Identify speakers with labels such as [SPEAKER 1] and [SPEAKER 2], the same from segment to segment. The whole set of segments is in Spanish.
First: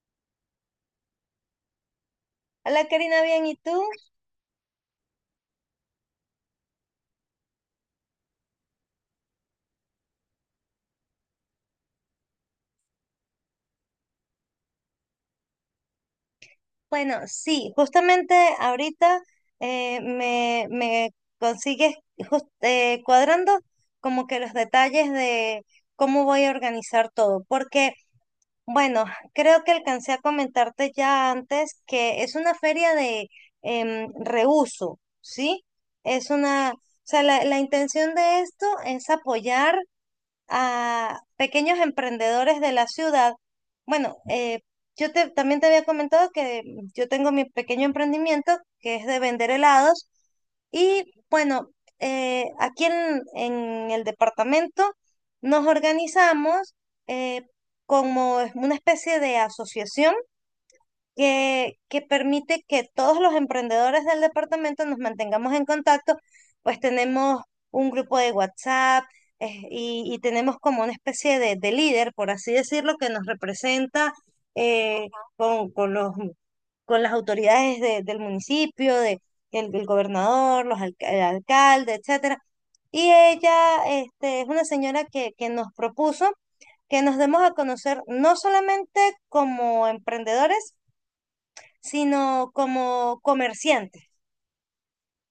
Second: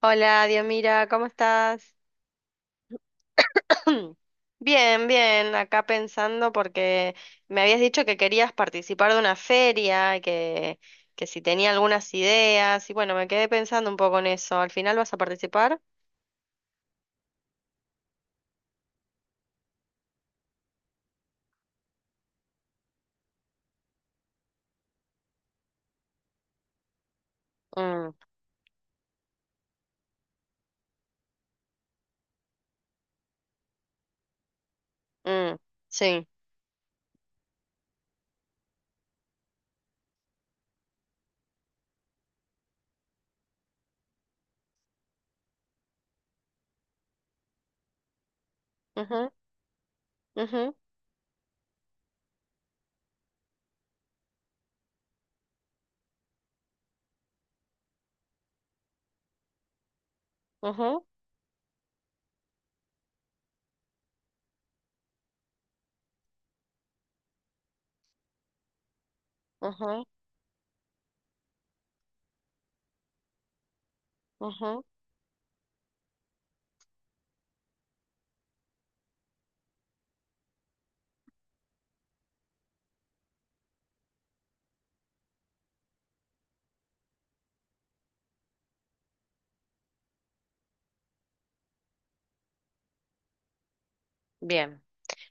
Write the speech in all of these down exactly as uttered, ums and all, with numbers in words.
[SPEAKER 1] Hola, Diomira, ¿cómo estás?
[SPEAKER 2] Hola Karina, bien, ¿y tú?
[SPEAKER 1] Bien, bien, acá pensando porque me habías dicho que querías participar de una feria, que, que si tenía algunas ideas, y bueno, me quedé pensando un poco en eso. ¿Al final vas a participar?
[SPEAKER 2] Bueno, sí, justamente ahorita eh, me, me consigues jus- eh, cuadrando como que los detalles de cómo voy a organizar todo, porque
[SPEAKER 1] Mm,
[SPEAKER 2] bueno, creo que alcancé a comentarte ya antes que es una feria de em, reuso,
[SPEAKER 1] mm,
[SPEAKER 2] ¿sí?
[SPEAKER 1] sí.
[SPEAKER 2] Es una, o sea, la, la intención de esto es apoyar a pequeños emprendedores de la ciudad. Bueno, eh, yo te- también te había comentado que yo tengo mi pequeño emprendimiento que es de
[SPEAKER 1] Ujú,
[SPEAKER 2] vender helados
[SPEAKER 1] ujú,
[SPEAKER 2] y bueno, eh, aquí en, en el departamento nos organizamos eh, como es una especie de asociación
[SPEAKER 1] ujú,
[SPEAKER 2] que, que permite que todos los emprendedores del departamento nos mantengamos en contacto, pues tenemos un grupo de WhatsApp eh,
[SPEAKER 1] ujú,
[SPEAKER 2] y, y tenemos como una especie de, de líder, por así decirlo, que nos representa
[SPEAKER 1] ujú.
[SPEAKER 2] eh, con, con los, con las autoridades de- del municipio, de, el, el gobernador, los alca- el alcalde, etcétera. Y ella este, es una señora que, que nos propuso que nos demos a conocer no solamente como emprendedores, sino como comerciantes.
[SPEAKER 1] Bien.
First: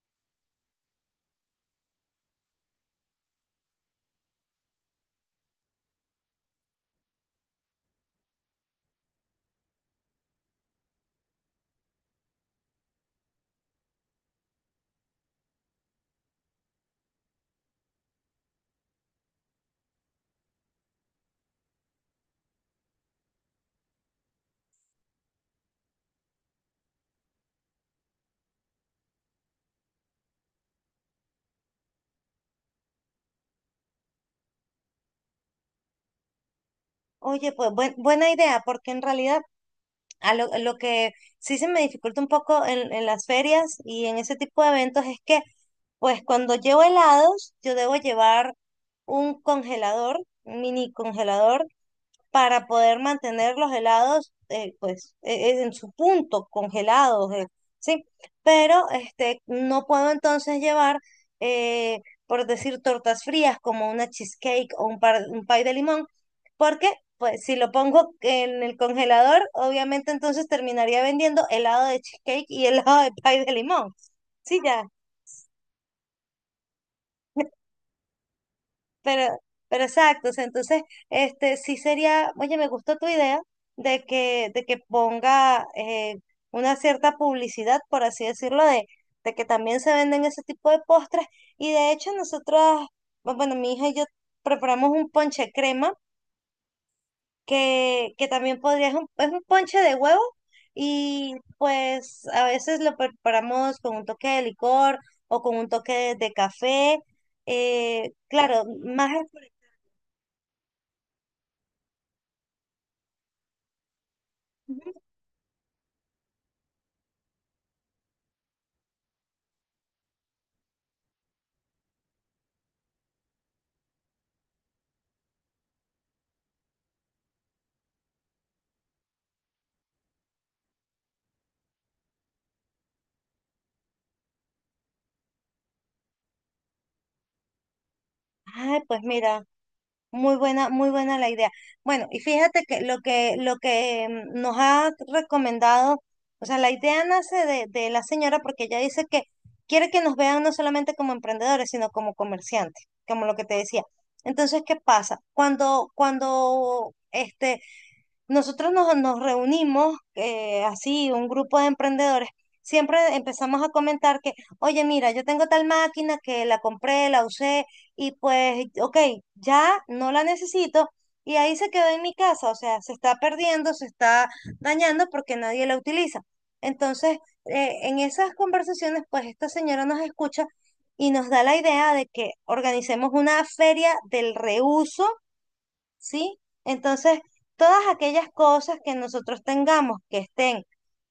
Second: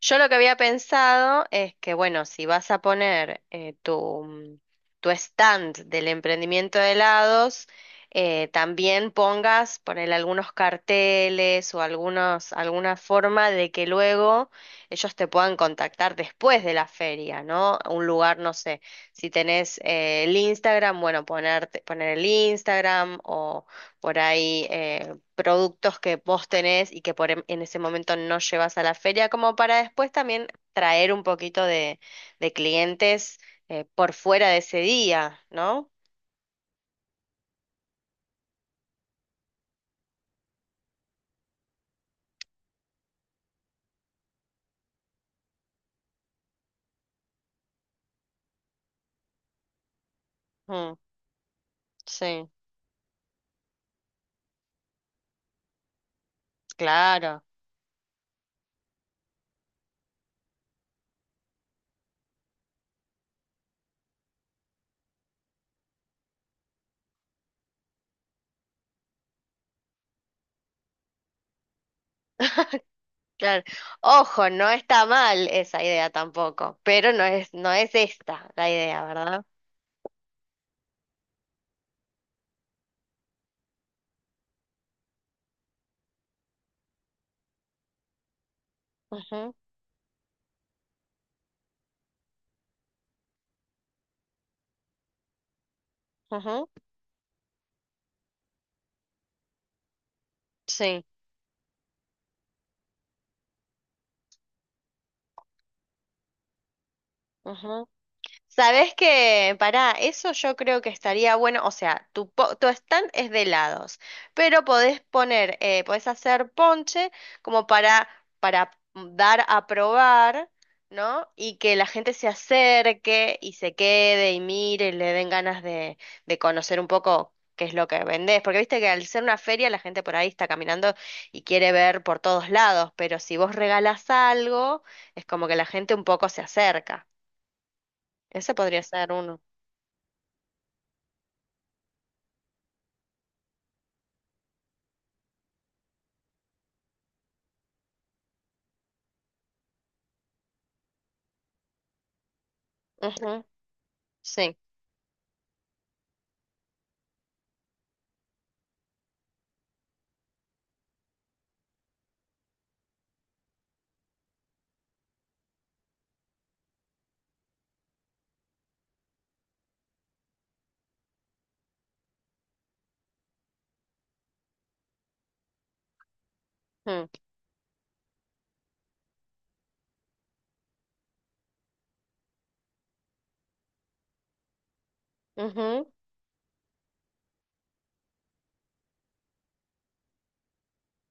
[SPEAKER 1] Yo lo que había pensado es que, bueno, si vas a poner eh, tu, mm, tu stand del emprendimiento de helados, eh, también pongas, poner algunos carteles o algunos, alguna forma de que luego ellos te puedan contactar después de la feria, ¿no? Un lugar, no sé, si tenés eh, el Instagram, bueno, ponerte, poner el Instagram o por ahí eh, productos que vos tenés y que por em- en ese momento no llevas a la feria, como para después también traer un poquito de, de clientes eh, por fuera de ese día, ¿no?
[SPEAKER 2] Oye, pues buen- buena idea, porque en realidad a lo, lo que sí se me dificulta un poco en, en las ferias y en ese tipo de eventos es que, pues cuando llevo helados, yo debo llevar un congelador, un mini
[SPEAKER 1] Mm,
[SPEAKER 2] congelador,
[SPEAKER 1] sí,
[SPEAKER 2] para poder mantener los helados eh, pues eh, eh, en su punto, congelados,
[SPEAKER 1] claro,
[SPEAKER 2] eh, ¿sí? Pero este, no puedo entonces llevar, eh, por decir, tortas frías como una cheesecake o un, par- un pie de limón, porque pues si lo pongo en el congelador, obviamente entonces terminaría vendiendo helado de cheesecake y helado de pie de
[SPEAKER 1] claro.
[SPEAKER 2] limón.
[SPEAKER 1] Ojo,
[SPEAKER 2] Sí,
[SPEAKER 1] no
[SPEAKER 2] ya.
[SPEAKER 1] está mal esa idea tampoco, pero no es, no es esta la idea,
[SPEAKER 2] Pero,
[SPEAKER 1] ¿verdad?
[SPEAKER 2] pero exacto, o sea, entonces, este, sí sería, oye, me gustó tu idea de que, de que ponga eh, una cierta publicidad, por así decirlo, de, de que
[SPEAKER 1] Ujú,
[SPEAKER 2] también se venden ese tipo de postres. Y de hecho, nosotros, bu- bueno, mi hija y yo preparamos un ponche crema,
[SPEAKER 1] ujú,
[SPEAKER 2] que, que también podría, es un, es un ponche de huevo,
[SPEAKER 1] sí.
[SPEAKER 2] y pues a veces lo preparamos con un toque de licor o con un toque de, de café.
[SPEAKER 1] Ujú.
[SPEAKER 2] Eh, claro,
[SPEAKER 1] Sabes
[SPEAKER 2] más...
[SPEAKER 1] que para eso yo creo que estaría bueno, o sea, tu, po- tu stand es de helados, pero podés poner, eh, podés hacer ponche como para, para dar a probar, ¿no? Y que la gente se acerque y se quede y mire y le den ganas de, de conocer un poco qué es lo que vendés, porque viste que al ser una feria la gente por ahí está caminando y quiere ver por todos lados, pero si vos regalás algo, es como que la gente un poco se acerca. Ese
[SPEAKER 2] Ay,
[SPEAKER 1] podría
[SPEAKER 2] pues
[SPEAKER 1] ser uno.
[SPEAKER 2] mira, muy buena, muy buena la idea. Bueno, y fíjate que lo que, lo que mm, nos ha recomendado, o sea, la idea nace de, de la señora porque ella dice que quiere que nos vean no solamente como emprendedores, sino como comerciantes, como lo
[SPEAKER 1] Ujú,
[SPEAKER 2] que te decía.
[SPEAKER 1] sí.
[SPEAKER 2] Entonces, ¿qué pasa? Cuando, cuando este, nosotros nos, nos reunimos eh, así, un grupo de emprendedores. Siempre empezamos a comentar que, oye, mira, yo tengo tal máquina que la compré, la usé y pues, ok, ya no la necesito y ahí se quedó en mi casa, o sea, se está perdiendo, se está dañando porque nadie la utiliza.
[SPEAKER 1] Mm,
[SPEAKER 2] Entonces, eh, en esas conversaciones, pues esta señora nos escucha y nos da la idea de que organicemos una feria del reuso,
[SPEAKER 1] ujú,
[SPEAKER 2] ¿sí? Entonces, todas aquellas cosas que nosotros tengamos que estén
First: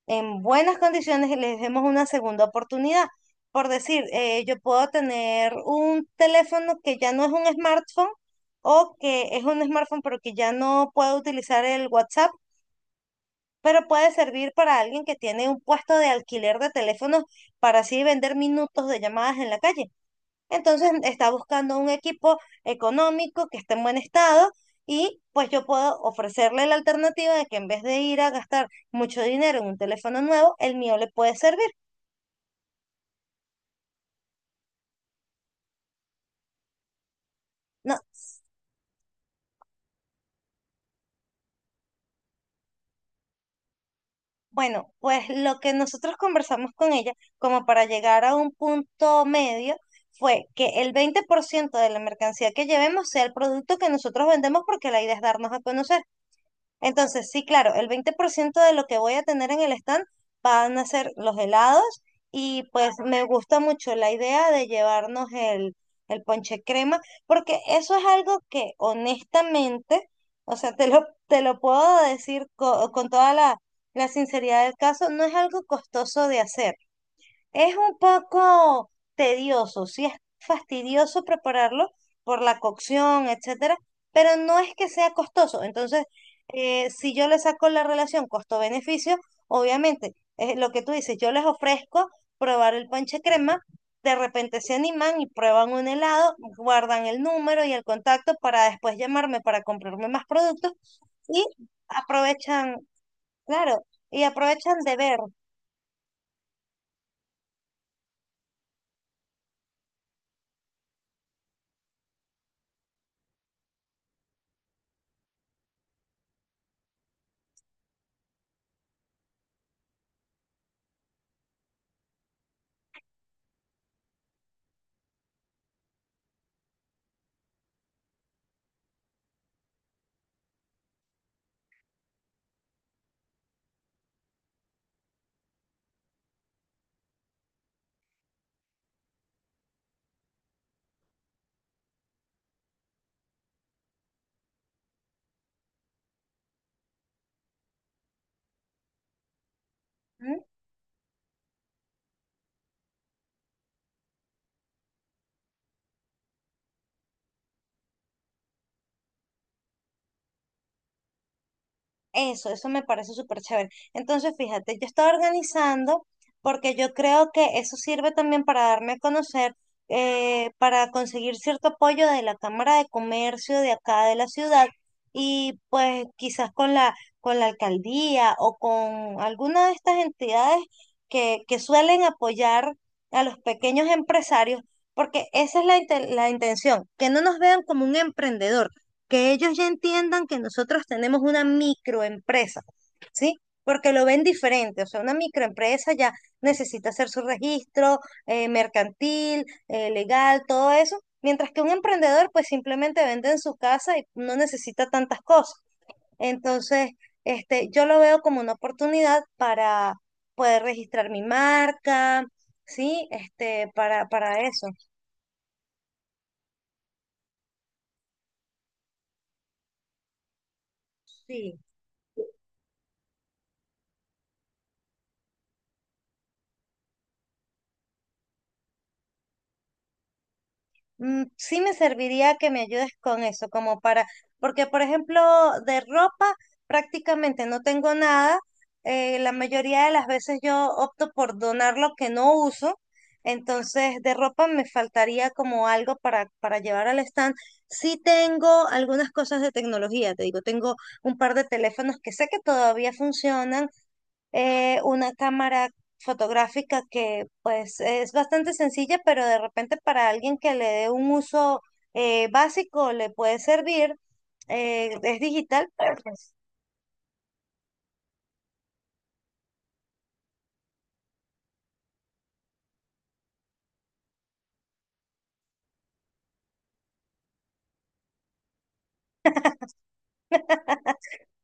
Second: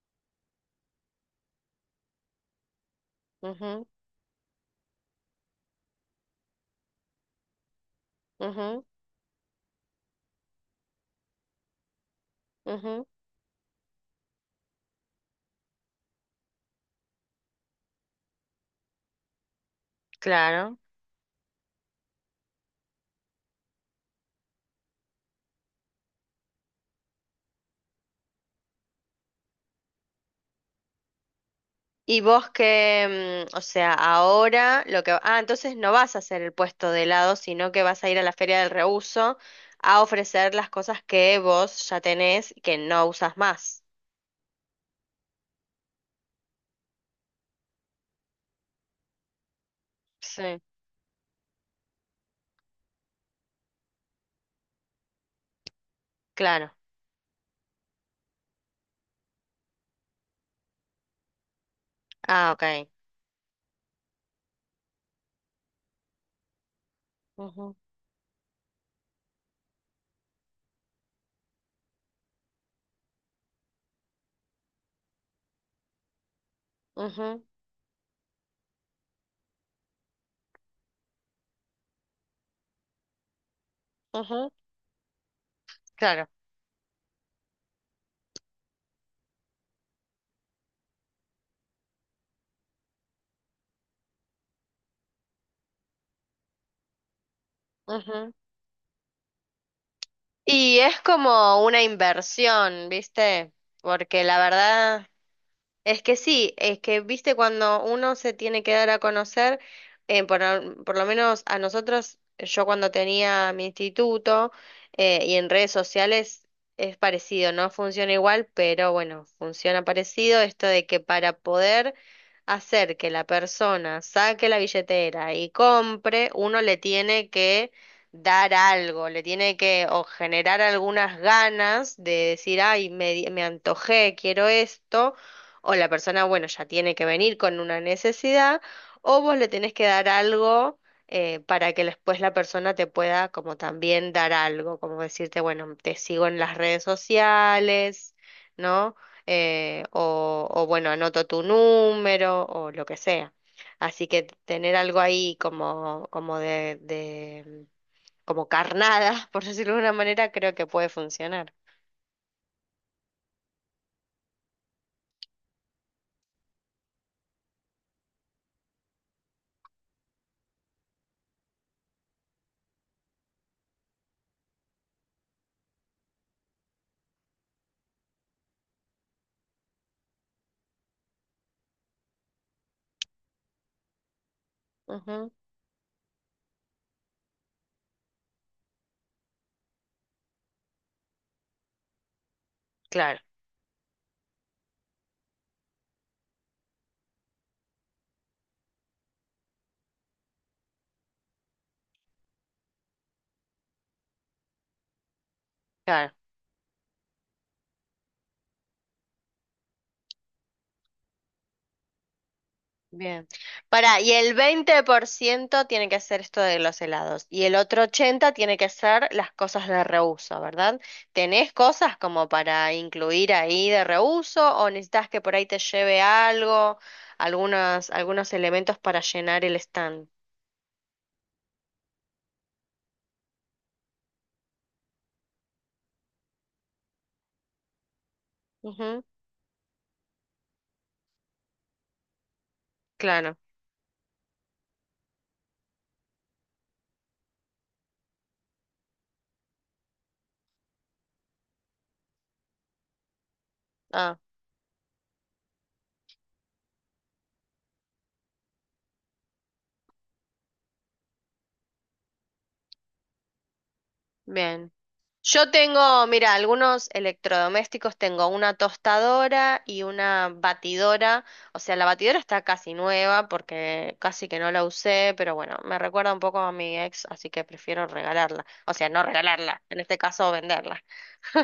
[SPEAKER 2] en buenas condiciones, les demos una segunda oportunidad. Por
[SPEAKER 1] ujú,
[SPEAKER 2] decir, eh, yo puedo tener un teléfono que ya no es un smartphone
[SPEAKER 1] ujú,
[SPEAKER 2] o que es un smartphone pero que ya no puedo utilizar el WhatsApp,
[SPEAKER 1] ujú.
[SPEAKER 2] pero puede servir para alguien que tiene un puesto de alquiler de teléfonos para así vender minutos de llamadas en la calle.
[SPEAKER 1] Claro.
[SPEAKER 2] Entonces está buscando un equipo económico que esté en buen estado y pues yo puedo ofrecerle la alternativa de que en vez de ir a gastar mucho dinero en un teléfono nuevo, el mío le puede servir.
[SPEAKER 1] Y vos que, mm, o sea, ahora lo que... Ah, entonces no vas a hacer el puesto de helado, sino que
[SPEAKER 2] No,
[SPEAKER 1] vas a ir a la feria del reuso a ofrecer las cosas que vos ya tenés y que no usas más.
[SPEAKER 2] bueno, pues lo que nosotros conversamos con ella como para llegar a un punto medio fue
[SPEAKER 1] Sí,
[SPEAKER 2] que el veinte por ciento de la mercancía que llevemos sea el producto que nosotros vendemos porque la idea es darnos a conocer.
[SPEAKER 1] claro.
[SPEAKER 2] Entonces, sí, claro, el veinte por ciento de lo que voy a tener en el stand van a ser los helados
[SPEAKER 1] Ah,
[SPEAKER 2] y
[SPEAKER 1] ok.
[SPEAKER 2] pues me gusta mucho la idea de llevarnos el, el ponche crema, porque
[SPEAKER 1] Ujú,
[SPEAKER 2] eso es algo que honestamente, o sea, te lo, te lo puedo decir co- con toda la, la sinceridad del caso, no es algo costoso de hacer.
[SPEAKER 1] ujú,
[SPEAKER 2] Es un poco tedioso, sí es fastidioso prepararlo por la cocción, etcétera, pero
[SPEAKER 1] ujú.
[SPEAKER 2] no es que sea costoso. Entonces,
[SPEAKER 1] Claro.
[SPEAKER 2] eh, si yo le saco la relación costo-beneficio, obviamente, es lo que tú dices, yo les ofrezco probar el ponche crema, de repente se animan y prueban un helado, guardan el número y el
[SPEAKER 1] Ujú.
[SPEAKER 2] contacto para después llamarme para comprarme más productos
[SPEAKER 1] Y es
[SPEAKER 2] y
[SPEAKER 1] como una
[SPEAKER 2] aprovechan,
[SPEAKER 1] inversión, ¿viste?
[SPEAKER 2] claro, y
[SPEAKER 1] Porque la
[SPEAKER 2] aprovechan de
[SPEAKER 1] verdad...
[SPEAKER 2] ver.
[SPEAKER 1] Es que sí, es que viste cuando uno se tiene que dar a conocer, eh, por, al- por lo menos a nosotros, yo cuando tenía mi instituto eh, y en redes sociales es parecido, no funciona igual, pero bueno, funciona parecido esto de que para poder hacer que la persona saque la billetera y compre, uno le tiene que dar algo, le tiene que o generar algunas ganas de decir, ay, me, di- me antojé, quiero esto o la persona, bueno, ya tiene que venir con una necesidad, o vos le tenés que dar algo eh, para que después la persona te pueda como también dar algo, como decirte, bueno, te sigo en las redes sociales, ¿no? Eh, o, o bueno, anoto tu número o lo que sea. Así que tener algo ahí como, como de, de, como carnada, por decirlo de una manera, creo que puede funcionar.
[SPEAKER 2] Eso, eso me parece súper chévere. Entonces, fíjate, yo estaba organizando porque yo creo que eso sirve también para darme a conocer, eh, para conseguir cierto apoyo de la Cámara de Comercio de acá de la ciudad y pues quizás con la, con la alcaldía o con alguna de estas entidades que, que suelen apoyar a los pequeños empresarios, porque
[SPEAKER 1] Ujú,
[SPEAKER 2] esa es la, inte- la intención, que no nos vean como un emprendedor, que ellos ya entiendan que nosotros tenemos una microempresa,
[SPEAKER 1] claro,
[SPEAKER 2] ¿sí? Porque lo ven diferente, o sea, una microempresa ya necesita hacer su registro eh, mercantil, eh, legal, todo eso, mientras que un emprendedor pues simplemente vende en su casa y no necesita tantas cosas.
[SPEAKER 1] claro.
[SPEAKER 2] Entonces, este, yo lo veo como una oportunidad para poder registrar mi marca, ¿sí?
[SPEAKER 1] Bien.
[SPEAKER 2] Este,
[SPEAKER 1] Para,
[SPEAKER 2] para,
[SPEAKER 1] y el
[SPEAKER 2] para eso,
[SPEAKER 1] veinte por ciento tiene que ser esto de los helados y el otro ochenta por ciento tiene que ser las cosas de reuso, ¿verdad? ¿Tenés
[SPEAKER 2] sí.
[SPEAKER 1] cosas como para incluir ahí de reuso o necesitas que por ahí te lleve algo, algunos, algunos elementos para llenar el stand?
[SPEAKER 2] Mm, Sí me serviría que me ayudes con eso, como para, porque por ejemplo, de ropa prácticamente no tengo nada.
[SPEAKER 1] Ujú,
[SPEAKER 2] Eh, la mayoría de las veces yo opto por donar lo que no uso.
[SPEAKER 1] claro.
[SPEAKER 2] Entonces, de ropa me faltaría como algo para, para llevar al stand. Sí tengo algunas cosas de tecnología, te digo, tengo un par de teléfonos que sé que todavía funcionan,
[SPEAKER 1] Ah,
[SPEAKER 2] eh, una cámara fotográfica que pues es bastante sencilla, pero de repente para alguien que le dé un uso eh, básico le puede servir.
[SPEAKER 1] bien.
[SPEAKER 2] Eh, es
[SPEAKER 1] Yo
[SPEAKER 2] digital, pero
[SPEAKER 1] tengo, mira,
[SPEAKER 2] pues,
[SPEAKER 1] algunos electrodomésticos, tengo una tostadora y una batidora, o sea, la batidora está casi nueva porque casi que no la usé, pero bueno, me recuerda un poco a mi ex, así que prefiero regalarla, o sea, no regalarla, en este caso venderla.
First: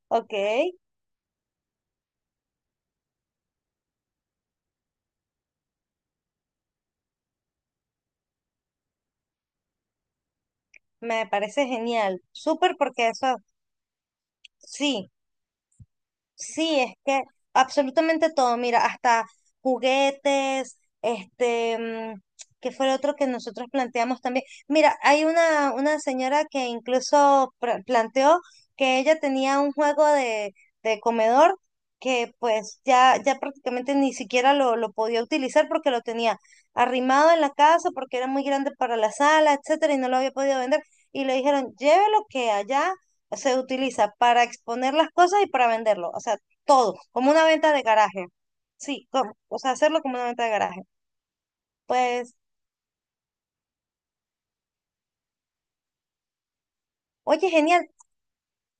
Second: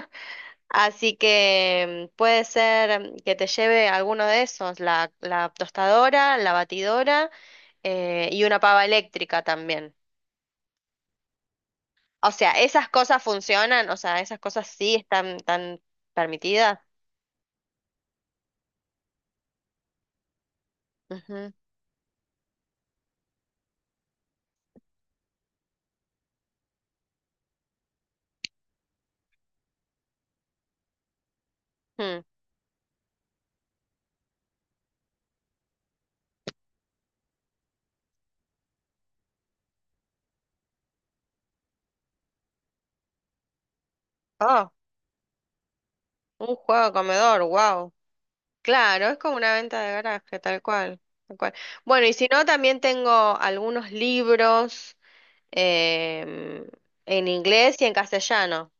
[SPEAKER 2] ok,
[SPEAKER 1] Así que mm, puede ser mm, que te lleve alguno de esos, la, la tostadora, la batidora eh, y una pava eléctrica también.
[SPEAKER 2] me parece genial.
[SPEAKER 1] O sea,
[SPEAKER 2] Súper
[SPEAKER 1] esas
[SPEAKER 2] porque
[SPEAKER 1] cosas
[SPEAKER 2] eso,
[SPEAKER 1] funcionan, o sea, esas cosas sí
[SPEAKER 2] sí.
[SPEAKER 1] están tan permitidas.
[SPEAKER 2] Sí, es que absolutamente todo, mira, hasta juguetes,
[SPEAKER 1] Ujú,
[SPEAKER 2] este, mm, ¿qué fue lo otro que nosotros planteamos también? Mira, hay una, una señora que incluso pra- planteó que ella tenía un juego de, de comedor
[SPEAKER 1] ujú.
[SPEAKER 2] que pues ya, ya prácticamente ni siquiera lo, lo podía utilizar porque lo tenía arrimado en la casa, porque era muy grande para la sala, etcétera, y no lo había podido vender. Y le dijeron, llévelo que allá se utiliza para
[SPEAKER 1] Oh,
[SPEAKER 2] exponer las cosas y para venderlo, o sea,
[SPEAKER 1] un juego de
[SPEAKER 2] todo, como
[SPEAKER 1] comedor,
[SPEAKER 2] una venta de
[SPEAKER 1] wow.
[SPEAKER 2] garaje.
[SPEAKER 1] Claro,
[SPEAKER 2] Sí,
[SPEAKER 1] es
[SPEAKER 2] como-
[SPEAKER 1] como una
[SPEAKER 2] o sea,
[SPEAKER 1] venta de
[SPEAKER 2] hacerlo como una
[SPEAKER 1] garaje,
[SPEAKER 2] venta de
[SPEAKER 1] tal
[SPEAKER 2] garaje.
[SPEAKER 1] cual, tal cual. Bueno, y si
[SPEAKER 2] Pues,
[SPEAKER 1] no, también tengo algunos libros em, en
[SPEAKER 2] oye,
[SPEAKER 1] inglés y
[SPEAKER 2] genial,
[SPEAKER 1] en castellano.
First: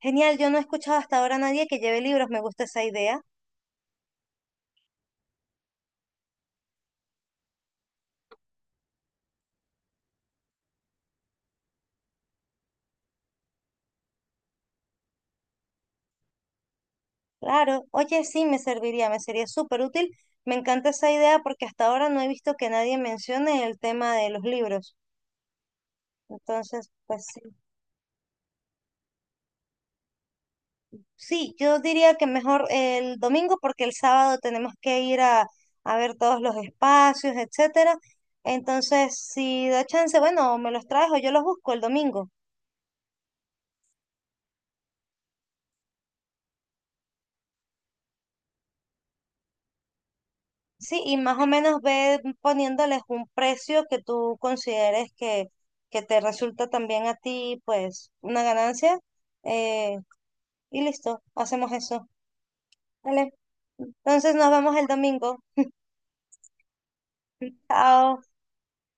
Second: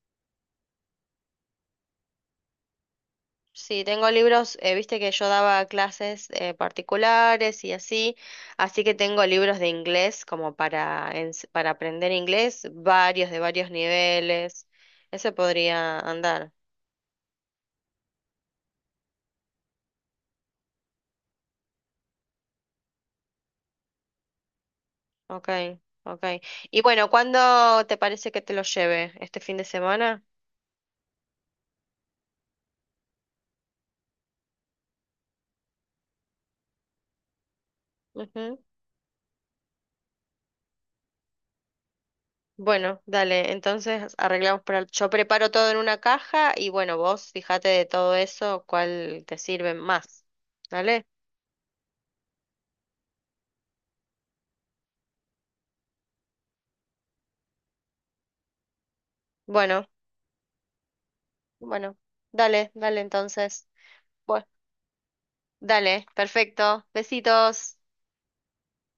[SPEAKER 2] genial, yo no he escuchado hasta ahora a nadie que lleve libros, me gusta esa idea.
[SPEAKER 1] Sí, tengo libros, eh, viste que yo daba clases eh, particulares y así, así que tengo libros de inglés como para, ens- para aprender inglés, varios de varios niveles. Ese podría andar.
[SPEAKER 2] Claro, oye, sí, me serviría, me sería súper útil. Me encanta esa idea porque hasta ahora no he visto que nadie mencione el tema de los libros.
[SPEAKER 1] Ok, ok. Y
[SPEAKER 2] Entonces,
[SPEAKER 1] bueno,
[SPEAKER 2] pues sí.
[SPEAKER 1] ¿cuándo te parece que te lo lleve? ¿Este fin de semana?
[SPEAKER 2] Sí, yo diría que mejor el domingo porque el sábado tenemos que ir a, a ver todos los espacios, etcétera.
[SPEAKER 1] Ujú.
[SPEAKER 2] Entonces, si da chance, bueno, o me los traes o yo los busco el domingo.
[SPEAKER 1] Bueno, dale, entonces arreglamos para... el- Yo preparo todo en una caja y bueno, vos fíjate de todo eso cuál te sirve más.
[SPEAKER 2] Sí,
[SPEAKER 1] ¿Dale?
[SPEAKER 2] y más o menos ve poniéndoles un precio que tú consideres que, que te resulta también a ti, pues, una ganancia.
[SPEAKER 1] Bueno,
[SPEAKER 2] eh, y listo, hacemos
[SPEAKER 1] bueno,
[SPEAKER 2] eso.
[SPEAKER 1] dale, dale
[SPEAKER 2] Vale.
[SPEAKER 1] entonces.
[SPEAKER 2] Entonces
[SPEAKER 1] Bueno,
[SPEAKER 2] nos vemos el domingo.
[SPEAKER 1] dale, perfecto. Besitos.
[SPEAKER 2] Chao.